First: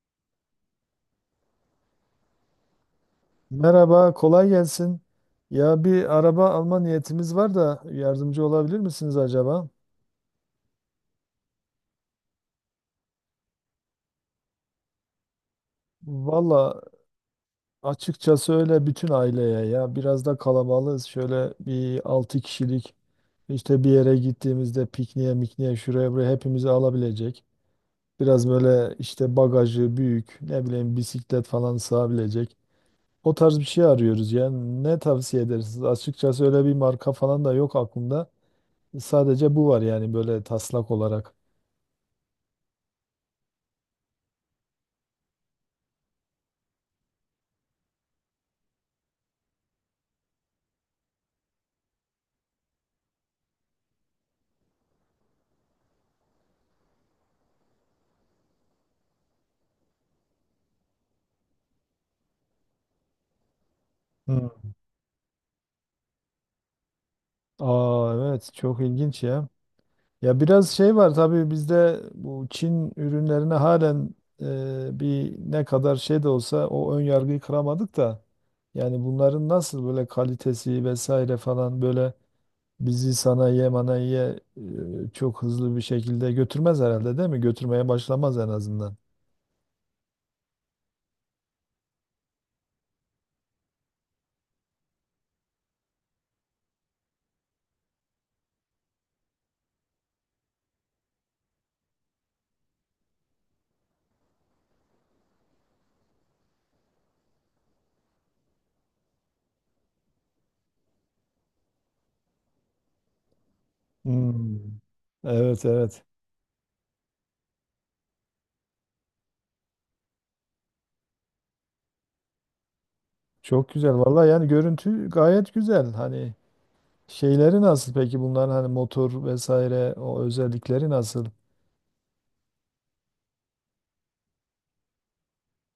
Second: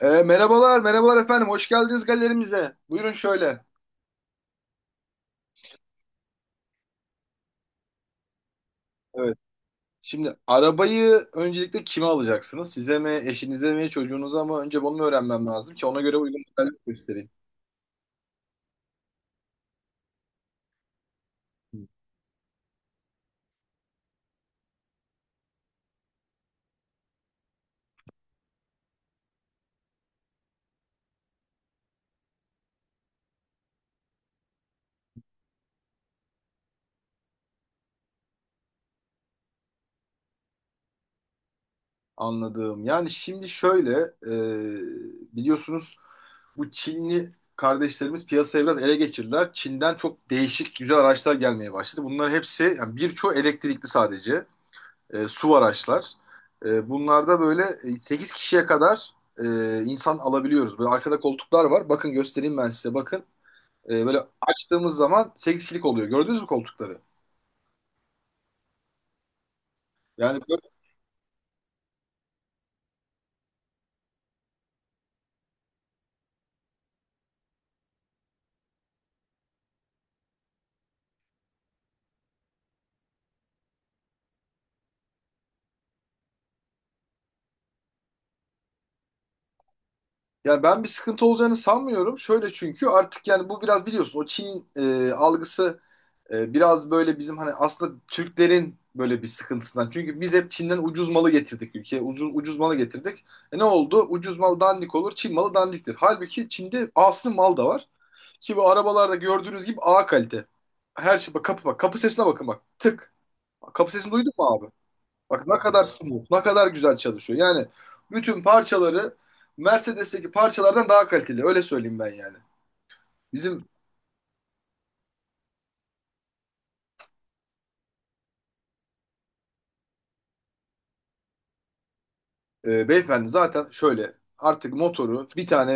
Merhabalar, merhabalar efendim. Hoş geldiniz galerimize. Buyurun şöyle. Merhaba, kolay gelsin. Ya bir araba alma niyetimiz var da yardımcı olabilir misiniz Evet. acaba? Şimdi arabayı öncelikle kime alacaksınız? Size mi, eşinize mi, çocuğunuza mı? Önce bunu öğrenmem lazım ki ona göre uygun Valla modeller göstereyim. açıkçası öyle bütün aileye ya biraz da kalabalığız. Şöyle bir 6 kişilik işte bir yere gittiğimizde pikniğe mikniğe şuraya buraya hepimizi alabilecek. Biraz böyle işte bagajı büyük ne bileyim bisiklet falan sığabilecek. O tarz bir şey arıyoruz yani ne tavsiye edersiniz? Açıkçası öyle bir marka falan da yok aklımda. Sadece bu var yani böyle taslak olarak. Anladım. Yani şimdi şöyle, biliyorsunuz bu Çinli kardeşlerimiz piyasayı biraz ele geçirdiler. Çin'den çok değişik güzel araçlar gelmeye başladı. Bunlar hepsi, yani birçoğu elektrikli sadece. Su araçlar. Bunlarda böyle 8 kişiye kadar insan alabiliyoruz. Böyle arkada koltuklar var. Bakın göstereyim ben size bakın. Böyle Hı. açtığımız zaman 8 kişilik oluyor. Gördünüz mü koltukları? Aa, evet, çok ilginç ya. Yani, Ya böyle- biraz şey var tabii bizde, bu Çin ürünlerine halen bir ne kadar şey de olsa o ön yargıyı kıramadık da. Yani bunların nasıl böyle kalitesi vesaire falan, böyle bizi sanayiye manayiye çok hızlı bir şekilde götürmez herhalde, değil mi? Götürmeye başlamaz en azından. yani ben bir sıkıntı olacağını sanmıyorum. Şöyle çünkü artık yani bu biraz biliyorsun o Çin algısı biraz böyle bizim hani aslında Türklerin böyle bir sıkıntısından. Çünkü biz hep Çin'den ucuz malı getirdik ülkeye. Ucuz, ucuz malı getirdik. E ne oldu? Ucuz mal dandik olur, Çin malı dandiktir. Halbuki Çin'de aslında mal da var. Ki bu arabalarda gördüğünüz gibi A kalite. Her şey bak kapı bak. Kapı sesine bakın bak. Tık. Kapı sesini duydun mu abi? Hmm. Bak ne Evet, kadar evet. smooth, ne kadar güzel çalışıyor. Yani bütün parçaları Mercedes'teki parçalardan daha kaliteli. Öyle söyleyeyim ben yani. Bizim Çok güzel. Vallahi yani görüntü gayet güzel. Hani şeyleri nasıl peki bunların, hani motor vesaire o özellikleri nasıl? Beyefendi zaten şöyle artık motoru bir tane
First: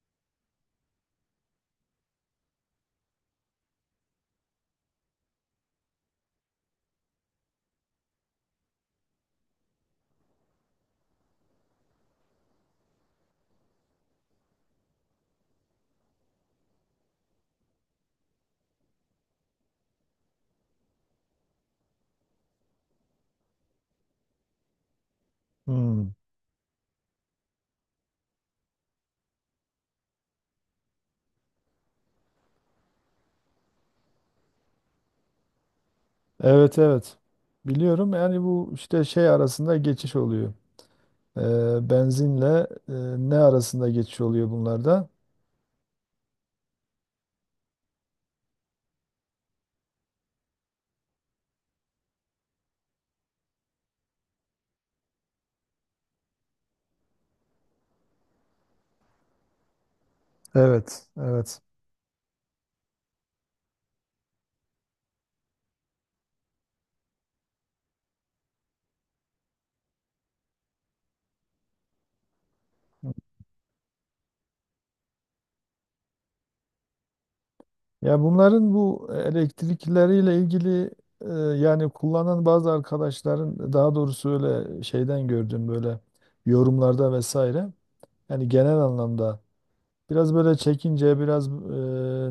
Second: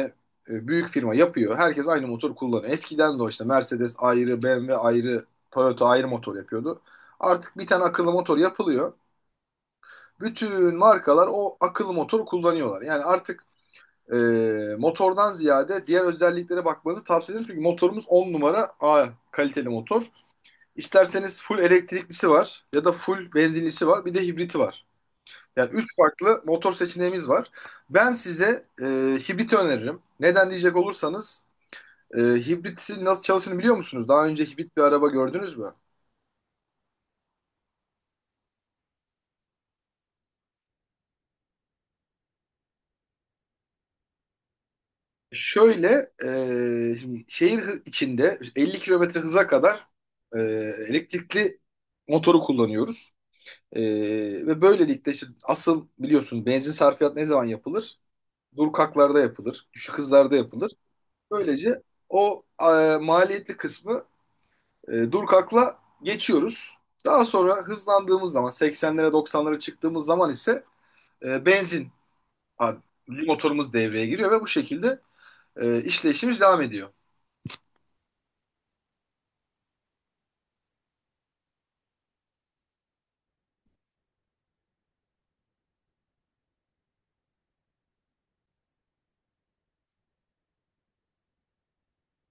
büyük firma yapıyor. Herkes aynı motor kullanıyor. Eskiden de o işte Mercedes ayrı, BMW ayrı, Toyota ayrı motor yapıyordu. Artık bir tane akıllı motor yapılıyor. Bütün markalar o akıllı motoru kullanıyorlar. Yani artık e, motordan ziyade diğer özelliklere bakmanızı tavsiye ederim. Çünkü motorumuz 10 numara A kaliteli motor. İsterseniz full elektriklisi var ya da full benzinlisi var bir de hibriti var. Yani 3 Hmm. farklı motor seçeneğimiz var. Ben size hibriti öneririm. Neden diyecek olursanız hibritin nasıl çalıştığını biliyor musunuz? Daha önce hibrit bir araba gördünüz mü? Evet, evet. Biliyorum yani, bu işte şey arasında geçiş oluyor. Benzinle e, ne arasında geçiş oluyor bunlarda? Şöyle şimdi şehir içinde 50 kilometre hıza kadar e, elektrikli motoru kullanıyoruz. Ee, ve böylelikle işte asıl biliyorsun benzin sarfiyatı ne zaman yapılır? Durkaklarda yapılır, düşük hızlarda yapılır. Evet, evet. Böylece o maliyetli kısmı durkakla geçiyoruz. Daha sonra hızlandığımız zaman 80'lere 90'lara çıktığımız zaman ise benzin adli motorumuz devreye giriyor ve bu şekilde işleyişimiz devam ediyor. Ya bunların bu elektrikleriyle ilgili e, yani kullanan bazı arkadaşların, daha doğrusu öyle şeyden gördüm, böyle yorumlarda vesaire. Yani genel anlamda biraz böyle çekince, biraz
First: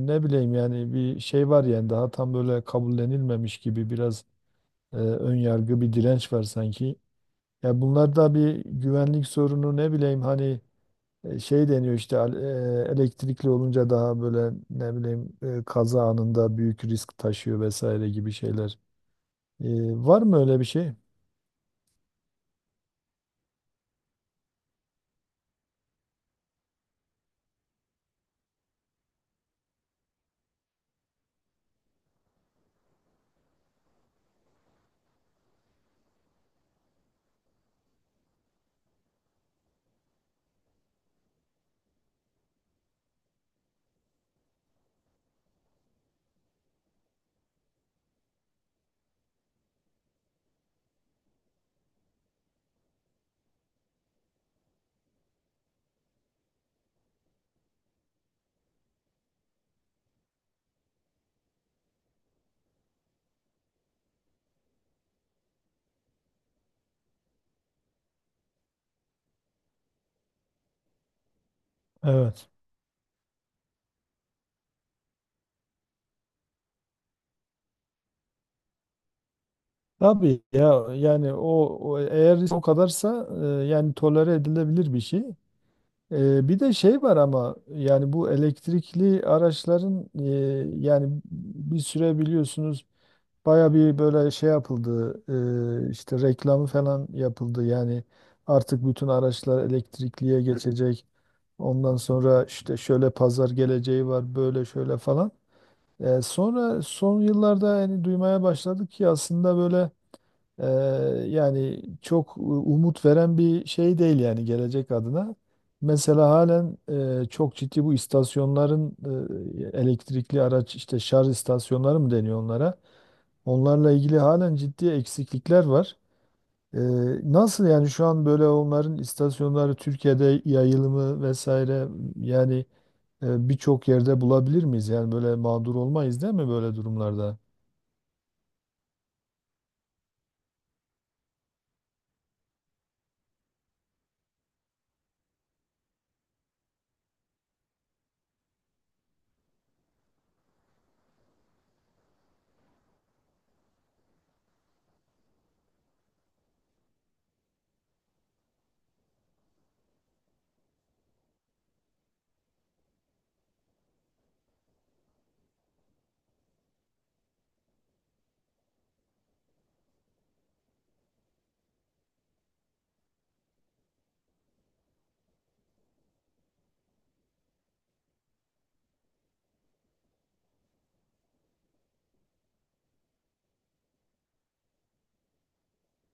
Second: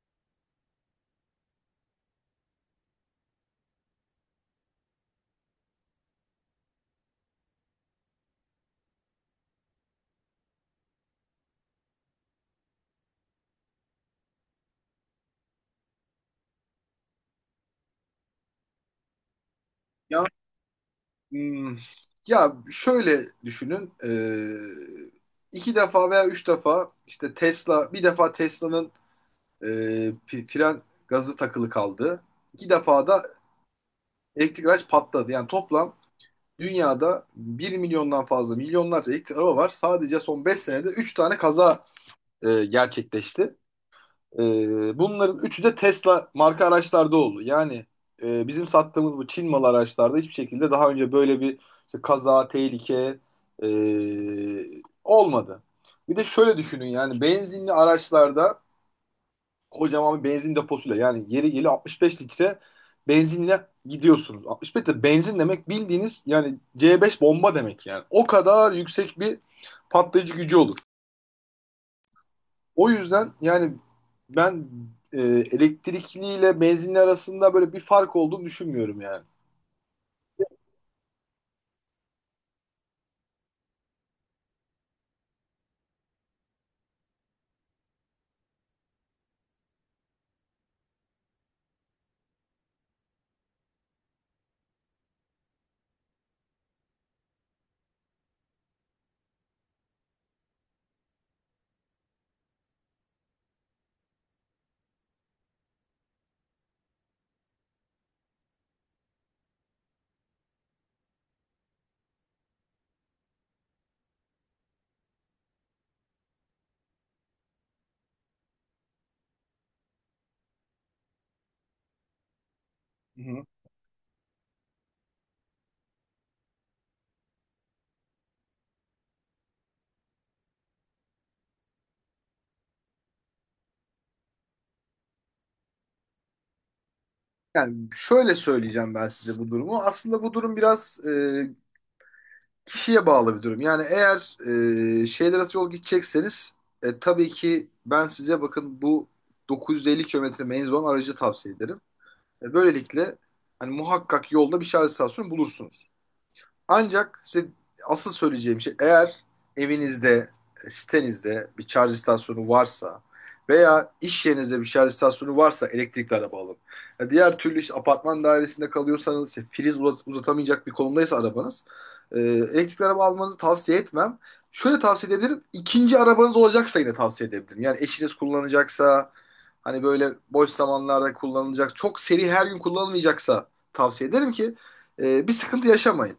ne bileyim yani, bir şey var yani, daha tam böyle kabullenilmemiş gibi biraz ön yargı, bir direnç var sanki. Ya bunlar da bir güvenlik sorunu, ne bileyim hani şey deniyor işte, elektrikli olunca daha böyle ne bileyim kaza anında büyük risk taşıyor vesaire gibi şeyler. E, Var Ya, mı öyle bir şey? hmm, ya şöyle düşünün. E, iki defa veya üç defa işte Tesla bir defa Tesla'nın fren gazı takılı kaldı. İki defa da elektrik araç patladı. Yani toplam dünyada bir milyondan fazla milyonlarca elektrik araba var. Sadece son 5 senede 3 tane kaza gerçekleşti. Bunların üçü de Tesla marka araçlarda oldu. Yani bizim sattığımız bu Çin malı araçlarda hiçbir şekilde daha önce böyle bir işte kaza, tehlike e, olmadı. Bir de şöyle düşünün yani benzinli araçlarda kocaman bir benzin deposuyla yani yeri geliyor 65 litre benzinle gidiyorsunuz. 65 litre benzin demek bildiğiniz yani C5 bomba demek yani. O kadar yüksek bir patlayıcı gücü olur. Evet. O yüzden yani ben elektrikliyle benzinli arasında böyle bir fark olduğunu düşünmüyorum yani. Tabii ya, yani o, o eğer o kadarsa yani tolere edilebilir bir şey. Bir de şey var ama yani, bu elektrikli araçların yani bir süre biliyorsunuz baya bir böyle şey yapıldı, işte reklamı falan yapıldı yani, artık bütün araçlar elektrikliye geçecek, ondan sonra işte şöyle pazar geleceği var böyle şöyle falan. Sonra son yıllarda yani duymaya başladık ki aslında böyle ee, yani çok umut veren bir şey değil yani gelecek adına. Mesela halen çok ciddi bu istasyonların, elektrikli araç işte şarj istasyonları mı deniyor onlara? Hı hı. Onlarla ilgili halen ciddi eksiklikler var. Ee, Nasıl yani şu an böyle onların istasyonları Türkiye'de yayılımı vesaire, yani birçok yerde bulabilir miyiz? Yani böyle mağdur olmayız değil mi böyle durumlarda? Yani şöyle söyleyeceğim ben size bu durumu. Aslında bu durum biraz kişiye bağlı bir durum. Yani eğer şehirler arası yol gidecekseniz tabii ki ben size bakın bu 950 kilometre menzil olan aracı tavsiye ederim. Böylelikle hani muhakkak yolda bir şarj istasyonu bulursunuz. Ancak size asıl söyleyeceğim şey eğer evinizde, sitenizde bir şarj istasyonu varsa veya iş yerinizde bir şarj istasyonu varsa elektrikli araba alın. Ya diğer türlü işte apartman dairesinde kalıyorsanız, işte priz uzatamayacak bir konumdaysa arabanız elektrikli araba almanızı tavsiye etmem. Şöyle tavsiye edebilirim. İkinci arabanız olacaksa yine tavsiye edebilirim. Yani eşiniz kullanacaksa, hani böyle boş zamanlarda kullanılacak, çok seri her gün kullanılmayacaksa tavsiye ederim ki bir sıkıntı yaşamayın.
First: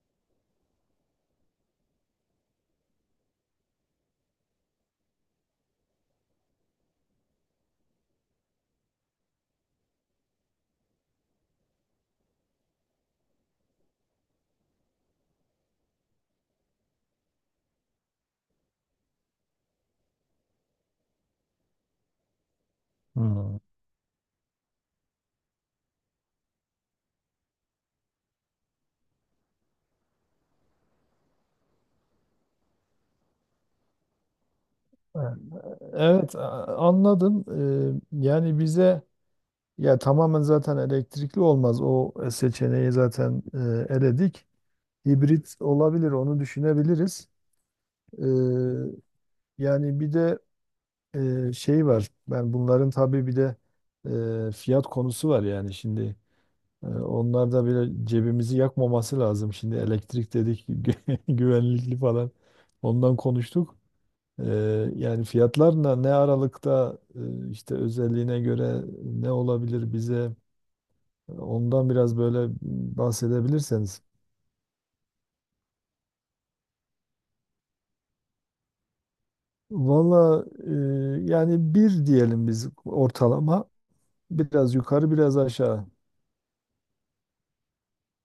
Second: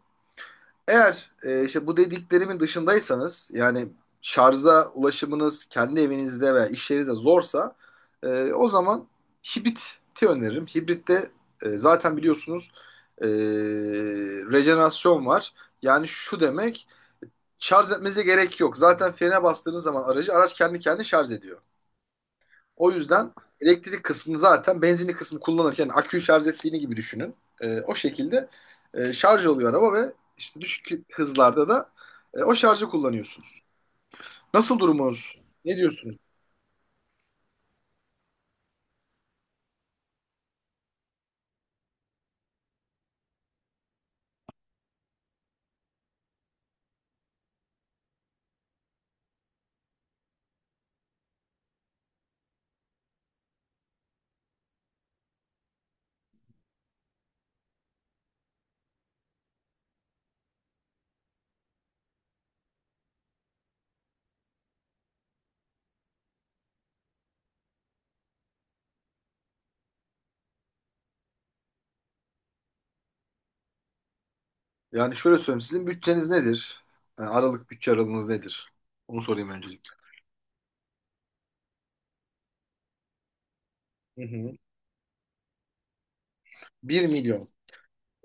Eğer işte bu dediklerimin dışındaysanız yani şarja ulaşımınız kendi evinizde veya iş yerinizde zorsa o zaman hibriti öneririm. Hibritte zaten biliyorsunuz e, rejenerasyon var. Yani şu demek şarj etmenize gerek yok. Zaten frene bastığınız zaman aracı araç kendi kendine şarj ediyor. O yüzden Hmm. elektrik kısmını zaten benzinli kısmı kullanırken aküyü şarj ettiğini gibi düşünün. O şekilde şarj oluyor araba ve işte düşük hızlarda da o şarjı kullanıyorsunuz. Nasıl Ha, durumunuz? Ne diyorsunuz? evet, anladım. Yani bize ya tamamen zaten elektrikli olmaz. O seçeneği zaten eledik. Hibrit olabilir, onu düşünebiliriz. Ee, Yani bir de şey var. Ben bunların tabii bir de fiyat konusu var yani şimdi. E, onlar da bile cebimizi yakmaması lazım. Şimdi elektrik dedik güvenlikli falan. Ondan konuştuk. Yani fiyatlarla ne aralıkta, işte özelliğine göre ne olabilir, bize ondan biraz böyle bahsedebilirseniz. Yani şöyle söyleyeyim sizin bütçeniz nedir? Yani aralık bütçe aralığınız nedir? Onu sorayım öncelikle. Valla yani bir diyelim biz ortalama, Hı hı. biraz yukarı biraz aşağı. 1 milyon.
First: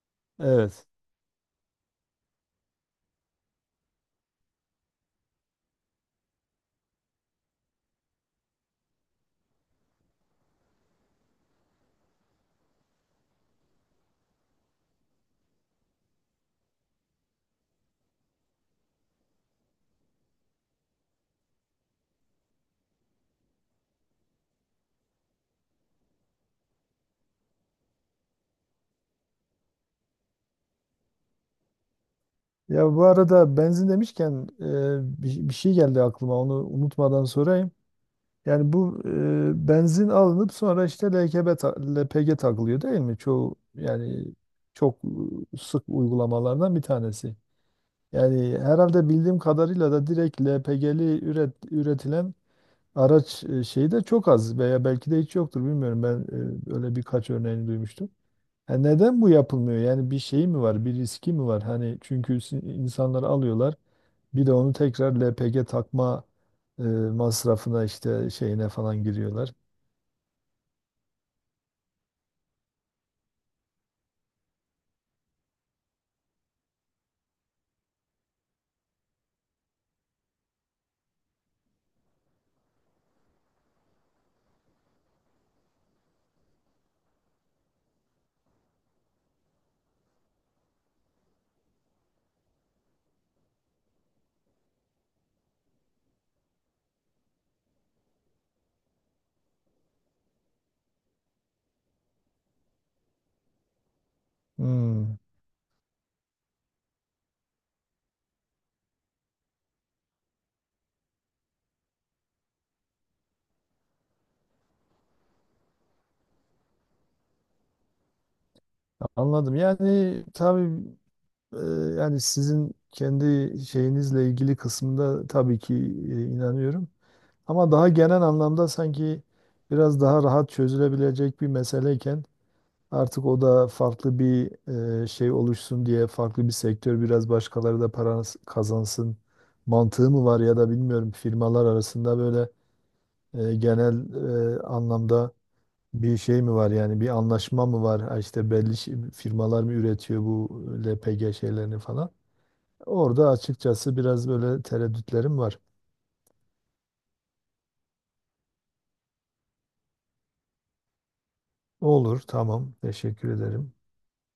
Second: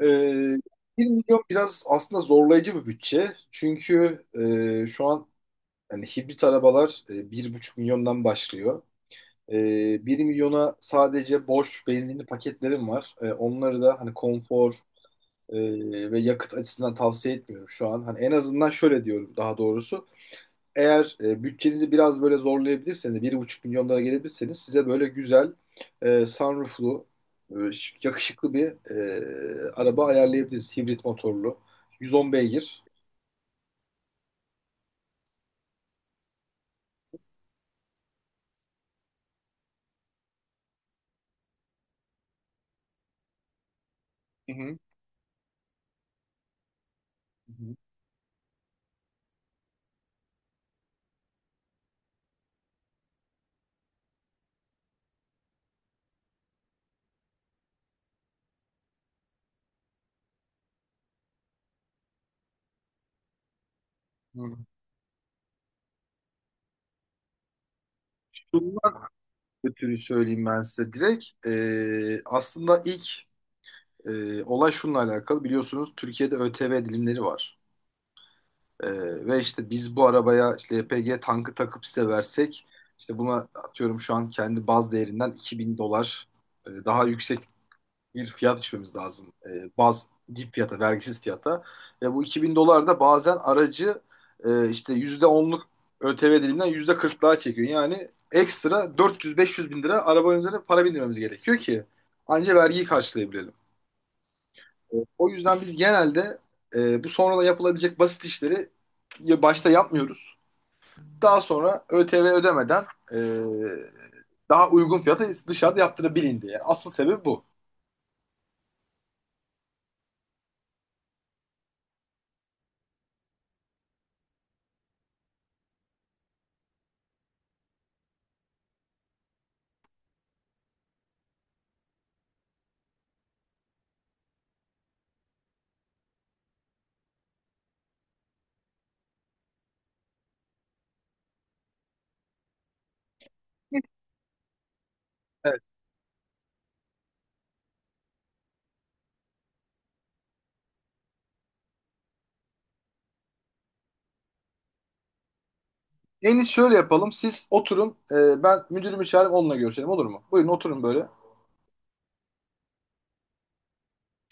Ee, Evet. 1 milyon biraz aslında zorlayıcı bir bütçe. Çünkü şu an yani hibrit arabalar 1,5 milyondan başlıyor. 1 milyona sadece boş benzinli paketlerim var. Onları da hani konfor ve yakıt açısından tavsiye etmiyorum şu an. Hani en azından şöyle diyorum daha doğrusu. Eğer bütçenizi biraz böyle zorlayabilirseniz, 1,5 milyon dolara gelebilirseniz size böyle güzel sunrooflu, e, yakışıklı bir araba ayarlayabiliriz. Hibrit motorlu. 110 beygir. Ya bu arada benzin demişken bir şey geldi aklıma, onu unutmadan sorayım. Yani bu benzin alınıp sonra işte LPG takılıyor değil mi? Çoğu yani Hı hı. çok sık uygulamalardan bir tanesi. Hı hı. Yani herhalde bildiğim kadarıyla da direkt LPG'li üretilen araç şeyi de çok az veya belki de hiç yoktur, bilmiyorum. Ben öyle birkaç örneğini duymuştum. E neden bu yapılmıyor? Yani bir şey mi var, bir riski mi var? Hani çünkü insanları alıyorlar, bir de Hı. onu tekrar LPG takma masrafına işte şeyine Bunlar falan giriyorlar. ötürü söyleyeyim ben size direkt. Aslında ilk olay şununla alakalı biliyorsunuz Türkiye'de ÖTV dilimleri var. Ee, ve işte biz bu arabaya işte LPG tankı takıp size versek işte buna atıyorum şu an kendi baz değerinden 2000 dolar daha yüksek bir fiyat biçmemiz lazım. Baz dip fiyata, vergisiz fiyata. Ve bu 2000 dolar da bazen aracı işte yüzde onluk ÖTV diliminden %40'lığa çekiyor. Yani ekstra 400-500 bin lira arabanın üzerine para bindirmemiz gerekiyor ki ancak vergiyi karşılayabilelim. Hmm, O yüzden biz genelde bu sonradan yapılabilecek basit işleri ya başta yapmıyoruz. Daha sonra ÖTV ödemeden e, daha uygun fiyata dışarıda yaptırabilin diye. Asıl sebebi bu. Anladım. Yani tabii e, yani sizin kendi şeyinizle ilgili kısmında tabii ki inanıyorum. Ama daha genel anlamda sanki biraz daha rahat çözülebilecek bir meseleyken, artık o da farklı bir şey oluşsun diye, farklı bir sektör biraz başkaları da para kazansın mantığı mı var, ya da bilmiyorum firmalar arasında böyle genel anlamda bir şey mi var, yani bir anlaşma mı var? Ha, işte belli firmalar mı üretiyor bu LPG şeylerini falan? Orada açıkçası biraz böyle tereddütlerim var. En iyisi şöyle yapalım. Siz oturun. Ben müdürümü çağırayım onunla görüşelim olur mu? Buyurun oturun böyle. Olur, tamam, teşekkür ederim.